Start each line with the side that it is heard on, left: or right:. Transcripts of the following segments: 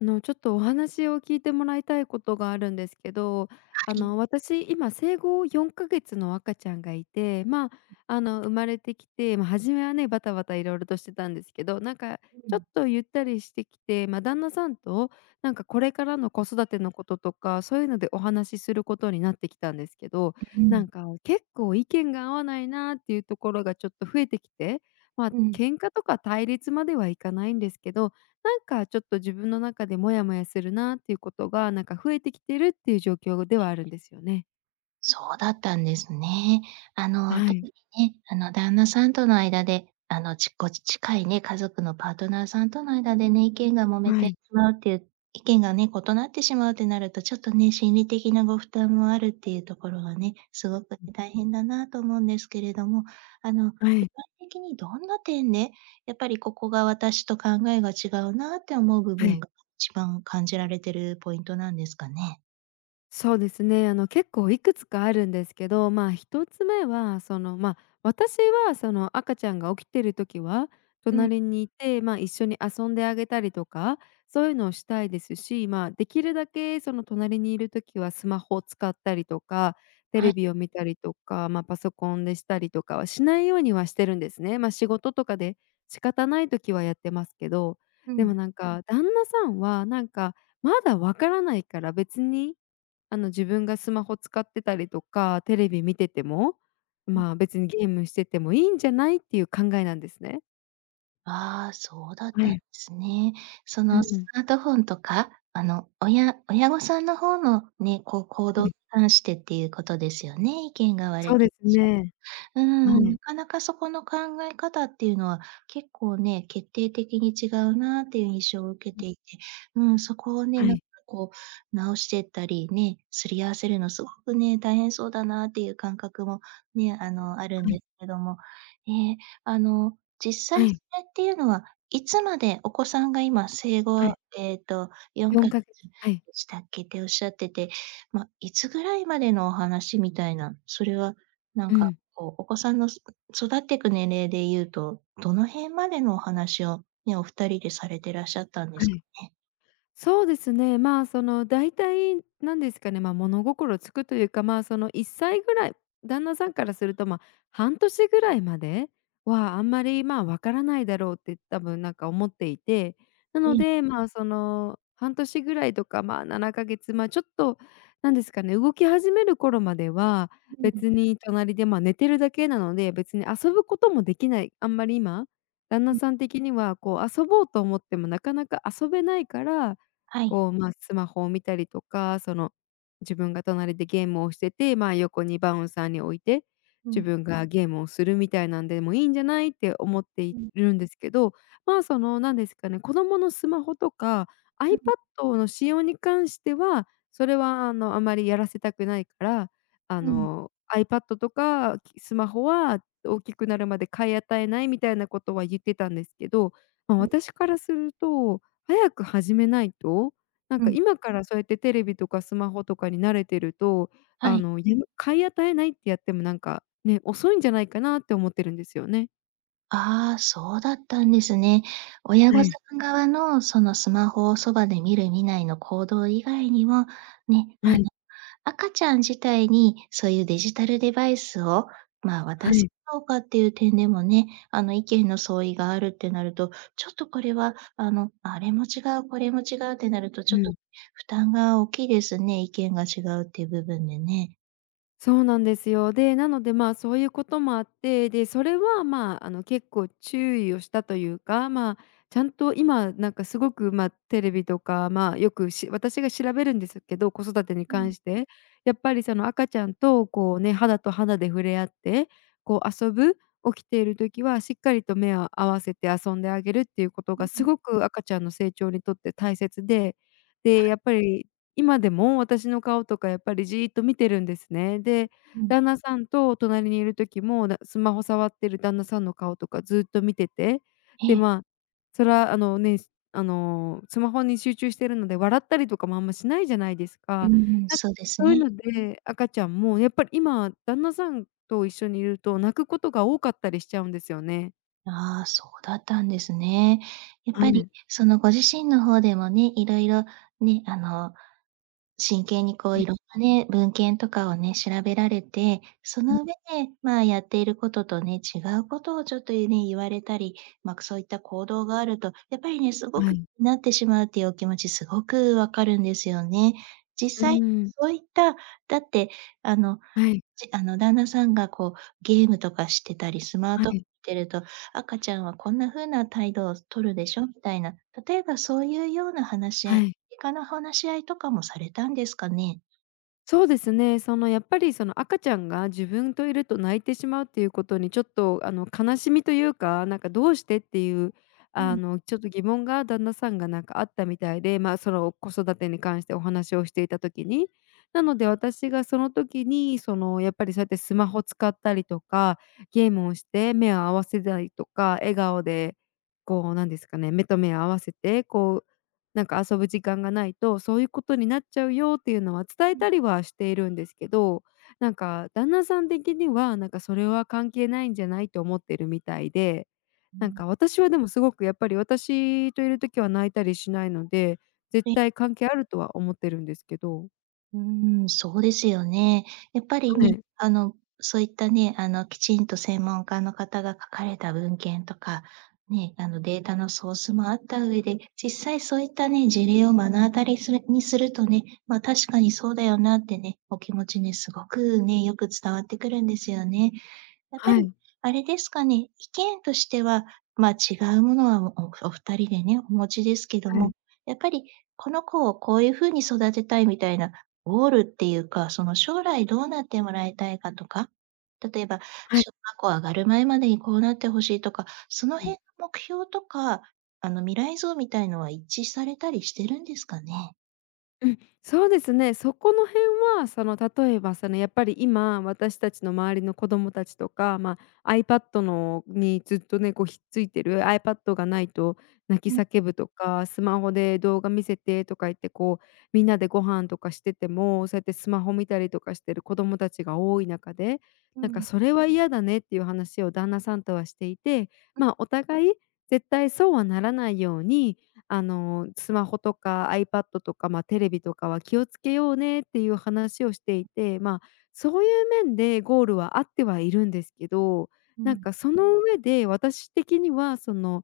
left: あの、ちょっと、お話を聞いてもらいたいことがあるんですけど、
right: は
left: あ
right: い。
left: の、私、今生後4か月の赤ちゃんがいて、ま、あの、生まれてきて、ま、初めはね、バタバタ色々としてたんですけど、なんか、
right: う
left: ちょっ
right: ん。
left: と、ゆったりしてきて、ま、旦那さんと、なんか、これからの子育てのこととか、そういうのでお話しすることになってきたんですけど、
right: うう
left: な
right: ん。
left: んか、結構意見が合わないなっていうところが、ちょっと、増えてきて、ま、
right: うん。
left: 喧嘩とか対立まではいかないんですけど、なんか、ちょっと、自分の中でモヤモヤするなっていうことが、なんか、増えてきてるっていう状況で
right: え
left: はあるん
right: え。
left: ですよね。
right: そうだったんですね。あの、
left: は
right: 特
left: い。
right: にね、あの、旦那さんとの間で、あのちご近いね、家族のパートナーさんとの間でね、意見が揉め
left: は
right: てし
left: い。
right: まうっていう、意見がね、異なってしまうとなると、ちょっとね、心理的なご負担もあるっていうところはね、すごく
left: うん。
right: 大変だなと思うんですけれども、あの、具
left: は
right: 体
left: い。
right: 的にどんな点で、やっぱり、ここが私と考えが違うなって思う部
left: は
right: 分
left: い。
right: が、一番感じられているポイントなんですかね。
left: そうですね。あの結構いくつかあるんですけど、ま、1つ目は、その、ま、私はその赤ちゃんが起きている時は
right: うん。
left: 隣にいて、ま、一緒に遊んであげたりとか、そういうのをしたいですし、ま、できるだけ、その隣にいる時はスマホを使ったりとか、テ
right: は
left: レ
right: い。
left: ビを見たりとか、ま、パソコンでしたりとかはしないようにはしてるんですね。ま、仕事とかで仕方ない時はやってますけど、
right: う
left: でも
right: ん。
left: なんか旦那さんは、なんか、まだわからないから別に、あの自分がスマホ使ってたりとか、テレビ見てても、
right: うん。
left: ま、別にゲームしててもいいんじゃないっていう考えなんですね。
right: あ、そうだっ
left: え
right: たんで
left: え。
right: すね。そ
left: う
right: のス
left: ん。
right: マートフォンとか、あの親親御さんの方のね、こう、行
left: は
right: 動に
left: い。
right: 関してっていうことですよね、意見が割れ
left: そう
right: て
left: で
right: らっ
left: す
right: し
left: ね。
right: ゃる。
left: は
right: うーん、な
left: い。
right: かなかそこの考え方っていうのは、結構ね、決定的に違うなっていう印象を受け
left: うん。
right: ていて、うん、そこをね、
left: は
right: なん
left: い。
right: かこう直してったりね、すり合わせるのすごくね、大変そうだなっていう感覚も、ね、あの、あるん
left: はい。
right: ですけども、ね、あの、実
left: は
right: 際そ
left: い。
right: れっていうのはいつまで、お子さんが今生
left: は
right: 後、
left: い。
right: えっと、よん
left: よ
right: か
left: ん
right: げ
left: かげ
right: つ
left: はい。
right: でしたっけ、っておっしゃってて、ま、いつぐらいまでのお話みたいな、それはなん
left: う
right: か、
left: ん。
right: こう、お子さんの、すく育っていく年齢で言うと、どの辺までのお話を、ね、お2人でされてらっしゃったんで
left: は
right: すか
left: い。
right: ね？
left: そうですね。ま、そのだいたい、なんですかね、ま、物心つくというか、ま、その1歳ぐらい、旦那さんからすると、ま、半年ぐらいまで、は、あんまり、ま、わからないだろうって、多分なんか思っていて、な
right: う
left: の
right: ん。
left: で、ま、その、半年ぐらいとか、ま、7か月、ま、ちょっと、なんですかね、動き始める頃までは、
right: うん。
left: 別に隣で、ま、寝てるだけなので。別に遊ぶこともできない、あんまり今、旦那
right: うん。
left: さん的にはこう遊ぼうと思ってもなかなか遊べないから、
right: はい。
left: こう、ま、スマホを見たりとか、その自分が隣でゲームをしてて、ま、横にバウンサーに置いて、
right: う
left: 自
right: ん。
left: 分がゲームをするみたいなんでもいいんじゃないって思って
right: う
left: い
right: ん。
left: るんですけど、ま、そのなんですかね、子供のスマホとかア
right: う
left: イパッ
right: ん。
left: ドの使用に関しては、それはあの、あまりやらせたくないから、あ
right: うん。
left: のアイパッドとか、きスマホは大きくなるまで買い与えないみたいなことは言ってたんですけど、ま、
right: はい。
left: 私からすると、早く始めないと、なん
right: う
left: か
right: ん。
left: 今からそうやってテレビとかスマホとかに慣れてると、
right: は
left: あ
right: い。
left: の、ゆの買い与えないってやってもなんか、ね、遅いんじゃないかなって思ってるんですよね。
right: あ、そうだったんですね。親
left: は
right: 御さ
left: い。
right: ん側の、その、スマホをそばで見る見ないの行動以外にも、ね、あ
left: は
right: の、
left: い。
right: 赤ちゃん自体に、そういうデジタルデバイスを、ま、
left: は
right: 渡すか
left: い。
right: どうかっていう点でもね、あの、意見の相違があるってなると、ちょっと、これは、あの、あれも違う、これも違うってなると、ち
left: う
right: ょっと、
left: ん。
right: 負担が大きいですね、意見が違うっていう部分でね。
left: そうなんですよ。で、なので、ま、そういうこともあって、で、それは、ま、あの、結構注意をしたというか、ま、ちゃんと今、なんか、すごく、ま、テレビとか、まあ、よくし私が調べるんですけど、子育てに
right: う
left: 関
right: ん。
left: して、やっぱり、その、赤ちゃんと、こうね、肌と肌で触れ合って、こう、遊ぶ、起きている時はしっかりと目を合わせて遊んであげるっていうこと
right: うん
left: が、
right: う
left: す
right: ん。
left: ごく赤ちゃんの成長にとって大切で、で、
right: はい。
left: やっぱり、今でも私の顔とか、やっぱり、じっと見てるんですね。で、
right: うん。
left: 旦那さんと隣にいる時もだスマホ触ってる旦那さんの顔とかずっと見てて、で、
right: ええ。
left: ま、それは、あのね、あの、スマホに集中しているので笑ったりとかもあんましないじゃないです
right: う
left: か。
right: んうん、
left: なんか、
right: そうです
left: そういう
right: ね。
left: ので赤ちゃんも、やっぱり、今、旦那さんと一緒にいると泣くことが多かったりしちゃうんですよね。
right: ああ、そうだったんですね。やっ
left: あ
right: ぱり、
left: め。
right: その、ご自身の方でもね、色々ね、あの、真剣に、こ
left: う
right: う、
left: ん。
right: 色んなね文献とかをね、調べられてそ
left: うん。
right: の上で、ま、やっていることとね、違うことを、ちょっとゆね、言われたり、ま、くそういった行動があると、やっぱりね、すご
left: は
right: く
left: い。
right: なってしまうっていうお気持ち、すごく分かるんですよね。実
left: うー
right: 際
left: ん。
right: そういった、だって、あの、
left: はい。
right: じあの旦那さんが、こう、ゲームとかしてたりスマー
left: は
right: トフォン
left: い。
right: 見てると「赤ちゃんはこんな風な態度をとるで
left: [unintelligible]
right: しょ」みたいな。例えばそういうような話し合
left: は
right: い、
left: い。
right: いかな話し合いとかもされたんですかね？
left: そうですね。その、やっぱり、その、赤ちゃんが自分といると泣いてしまう、ということに、ちょっと、あの、悲しみというか、なんか、どうしてっていう、
right: う
left: あ
right: ん。
left: の、ちょっと疑問が、旦那さんが、なんか、あったみたいで、ま、その、子育てに関してお話をしていた時に、なので私がその時に、その、やっぱり、そうやってスマホを使ったりとか、ゲームをして目を合わせないとか、笑顔で、こう、なんですかね「目と目を合わせて、こう、なんか、遊ぶ時間がないと、そういうことになっちゃうよ」っていうのは伝え
right: うん。
left: たりはしているんですけど、なんか、旦那さん的には、なんか、それは関係ないんじゃないと思ってるみたいで、
right: うう
left: なん
right: ん。
left: か、私はでもすごく、やっぱり、私といる時は泣いたりしないので、絶
right: ええ。
left: 対関係あるとは思ってるんですけど。
right: うん、そうですよね。やっぱり
left: は
right: に、
left: い。
right: あのそういったね、あのきちんと専門家の方が書かれた文献とか、ね、あのデータのソースもあった上で、実際そういったね、事例を目の当たりするにするとね、ま、確かにそうだよなってね、お気持ちにすごくね、よく伝わってくるんですよね。やっぱ
left: は
right: り、
left: い。
right: あれですかね、意見としてはま、違うものはおお2人でね、お持ちですけど
left: は
right: も、
left: い。
right: やっぱり、この子をこういうふうに育てたいみたいなゴールっていうか、その将来どうなってもらいたいかとか、例えば、
left: はい。
right: 小学校上がる前までにこうなって欲しいとか、その
left: うん。
right: 辺の目標とか、あの未来像みたいなのは一致されたりしてるんですかね？
left: うん、そうですね。そこの辺はその例えばそのやっぱり今、私たちの周りの子供たちとか、まあ、アイパッドのにずっとね、こうひっついてるアイパッドが無いと泣
right: う
left: き
right: ん。
left: 叫ぶとか、スマホで動画見せてとか言ってこうみんなでご飯とかしてても、そうやってスマホ見たりとかしてる子供たちが多い中で、
right: う
left: なんか
right: ん。
left: それは嫌だねっていう話を旦那さんとはしていて、
right: うん。
left: ま、お互い絶対そうはならないように、あの、スマホとかアイパッドとか、ま、テレビとかは気をつけようねっていう話をしてい
right: ええ。
left: て、ま、そういう面でゴールはあってはいるんですけど、
right: う
left: なん
right: ん。
left: かその上で私的にはその、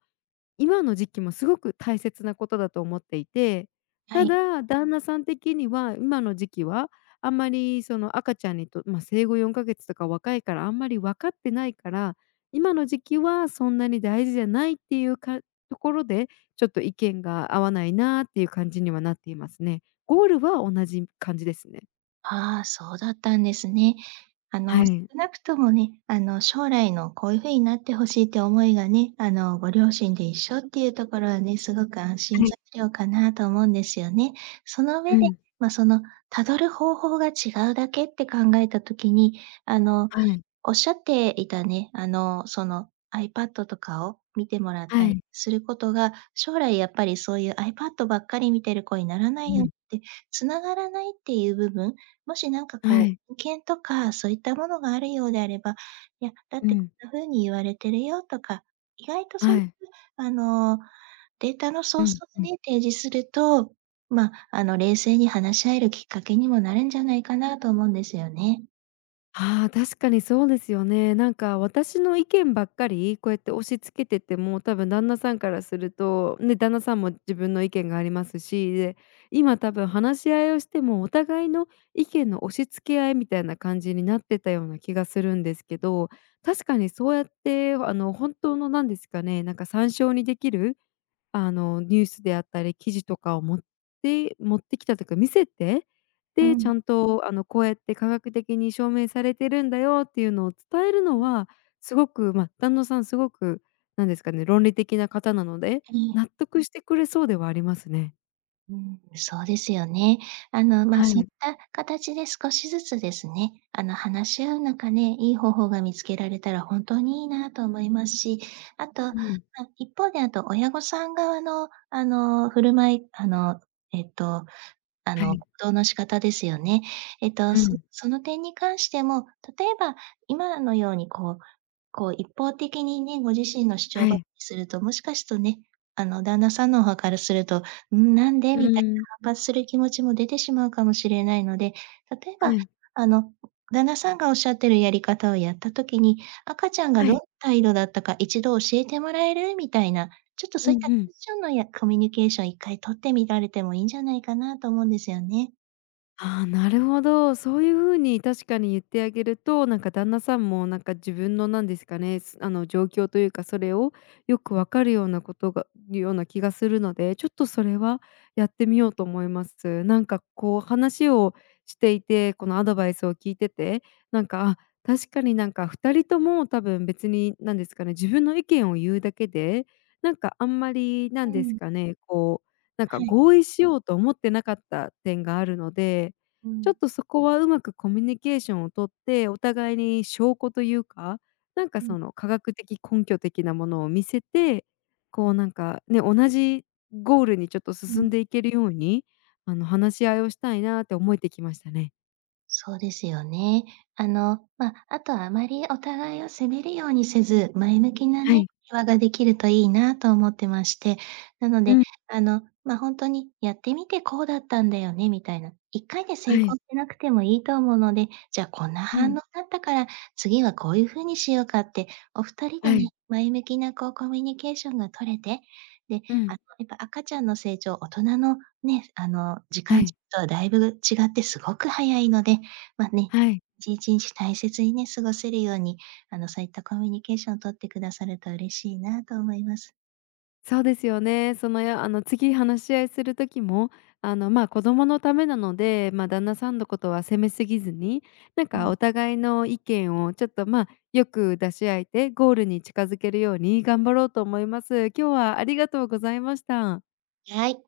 left: 今の時期もすごく大切なことだと思っていて。
right: は
left: た
right: い。
left: だ旦那さん的には今の時期はあんまりその赤ちゃんにとま、生後4か月とか若いからあんまりわかってないから、今の時期はそんなに大事じゃないっていうかところで、ちょっと意見が合わないなっていう感じにはなっていますね。ゴールは同じ感じですね。
right: ああ、そうだったんですね。あ
left: は
right: の少
left: い。
right: なくともね、あの将来のこういう風になって欲しいって思いがね、あのご両親で一緒っていうところはね、すごく安心
left: はい。
right: 材料かなと思うんですよね。その
left: う
right: 上で、
left: ん。
right: ま、そのたどる方法が違うだけって考えた時に、あの
left: はい。
right: おっしゃっていたね、あの、そのアイパッドとかを見てもらっ
left: は
right: たり
left: い。
right: することが、将来やっぱりそういうアイパッドばっかり見てる子にならな
left: う
right: いよっ
left: ん。
right: て、繋がらないっていう部分、もしなんか
left: は
right: こう、
left: い。
right: 保険とかそういったものがあるようであれば、いや、だっ
left: う
right: てこ
left: ん。
right: んな風に言われてるよとか、意外とそう
left: は
right: いう
left: い。
right: あの、データのソ
left: う
right: ース
left: んう
right: を
left: ん。
right: ね、提示すると、まあ、あの冷静に話し合えるきっかけにもなるんじゃないかなと思うんですよね。
left: ああ、確かにそうですよね。なんか私の意見ばっかり、こうやって押し付けてても、多分旦那さんからするとね、旦那さんも自分の意見がありますし、で、今多分話し合いをしてもお互いの意見の押し付け合いみたいな感じになってたような気がするんですけど、確かにそうやって、わあの本当のなんですかね、なんか参照にできる、あの、ニュースであったり記事とかを持って持ってきたというか見せて、
right: う
left: で、ち
right: ん。
left: ゃんと、あのこうやって科学的に証明されてるんだよっていうのを伝える
right: う
left: の
right: ん。
left: は、すごく、ま、旦那さんすごくなんですかね、論理的な方なので、
right: ええ。
left: 納得してくれそうではありますね。
right: うん、そうですよね。あの、ま、
left: は
right: そういっ
left: い。
right: た形で少しずつですね、あの、話し合う中で、いい方法が見つけられたら本当にいいなと思いますし、あと、ま、
left: うん。
right: 一方であと親御さん側の、あの、振る舞い、あの、えっと、あ
left: は
right: の、
left: い。
right: 行動の仕方ですよね。えっと、
left: う
right: そ
left: ん。
right: その点に関しても、例えば今のようにこうこう、一方的にね、ご自身の主張
left: は
right: ばか
left: い。
right: りするともしかすとね、あの、旦那さんの方からすると「うん、なんで？」
left: う
right: みたい
left: ん。
right: な反発する気持ちも出てしまうかもしれないので、例えば、
left: はい。
right: あの、旦那さんがおっしゃっているやり方をやった時に「赤ちゃんが
left: は
right: どんな
left: い。
right: 態度だったか1度教えてもらえる？」みたいな、ちょっと、そ
left: う
right: う
left: ん
right: いった
left: う
right: ク
left: ん。
right: ッションのやコミュニケーション1回取ってみられてもいいんじゃないかなと思うんですよね。
left: あ、なるほど。そういう風に確かに言ってあげると、なんか、旦那さんも、なんか、自分のなんですかね、すあの、状況というかそれをよくわかるようなことがような気がするので、ちょっと、それはやってみようと思います。なんか、こう、話をしていて、このアドバイスを聞いてて、なんか、あ、確かになんか2人とも多分別に、なんですかね、自分の意見を言うだけで、なんか、あんまり、な
right: う
left: んです
right: ん。
left: かね、こう、なんか、
right: はい。
left: 合意しようと思ってなかった点があるので、
right: う
left: ちょっ
right: ん。
left: と、そこはうまくコミュニケーションを取って、お互いに証拠というか、なんか、
right: うん。
left: その、科学的根拠的なものを見せて、こう、なんかね、同じゴールに、ちょっと、
right: う
left: 進ん
right: ん。
left: でいけるように、あの、話し合いをしたいなって思えてきましたね。
right: そうですよね。あの、ま、あとはあまりお互いを責めるようにせず、前向きな
left: は
right: ね、
left: い。
right: 会話ができるといいなと思ってまして。なの
left: う
right: で、
left: ん。
right: あの、ま、ほんとに「やってみてこうだったんだよね」みたいな、1回で成
left: は
right: 功
left: い。
right: しなくてもいいと思うので「じゃ、こんな
left: う
right: 反応
left: ん。
right: だったから次はこういう風にしようか」って、お2人で
left: は
right: ね、
left: い。
right: 前向きな、こう、コミュニケーションが取れて、で、
left: う
right: あ
left: ん。
right: の、やっぱ、赤ちゃんの成長、大人のね、あの、時
left: は
right: 間
left: い。
right: 軸とはだいぶ違ってすごく早いので、ま、ね、
left: はい。
right: いちんちんち大切にね、過ごせるように、あの、そういったコミュニケーションを取ってくださると嬉しいなと思います。
left: そうですよね。その、やあの、次話し合いする時も、あの、ま、子供のためなので、ま、旦那さんのことは責めすぎずに、なん
right: う
left: か、
right: ん。
left: お互いの意見を、ちょっと、ま、よく出し合えてゴールに近づけるように頑張ろうと思います。今日はありがとうございました。
right: はい。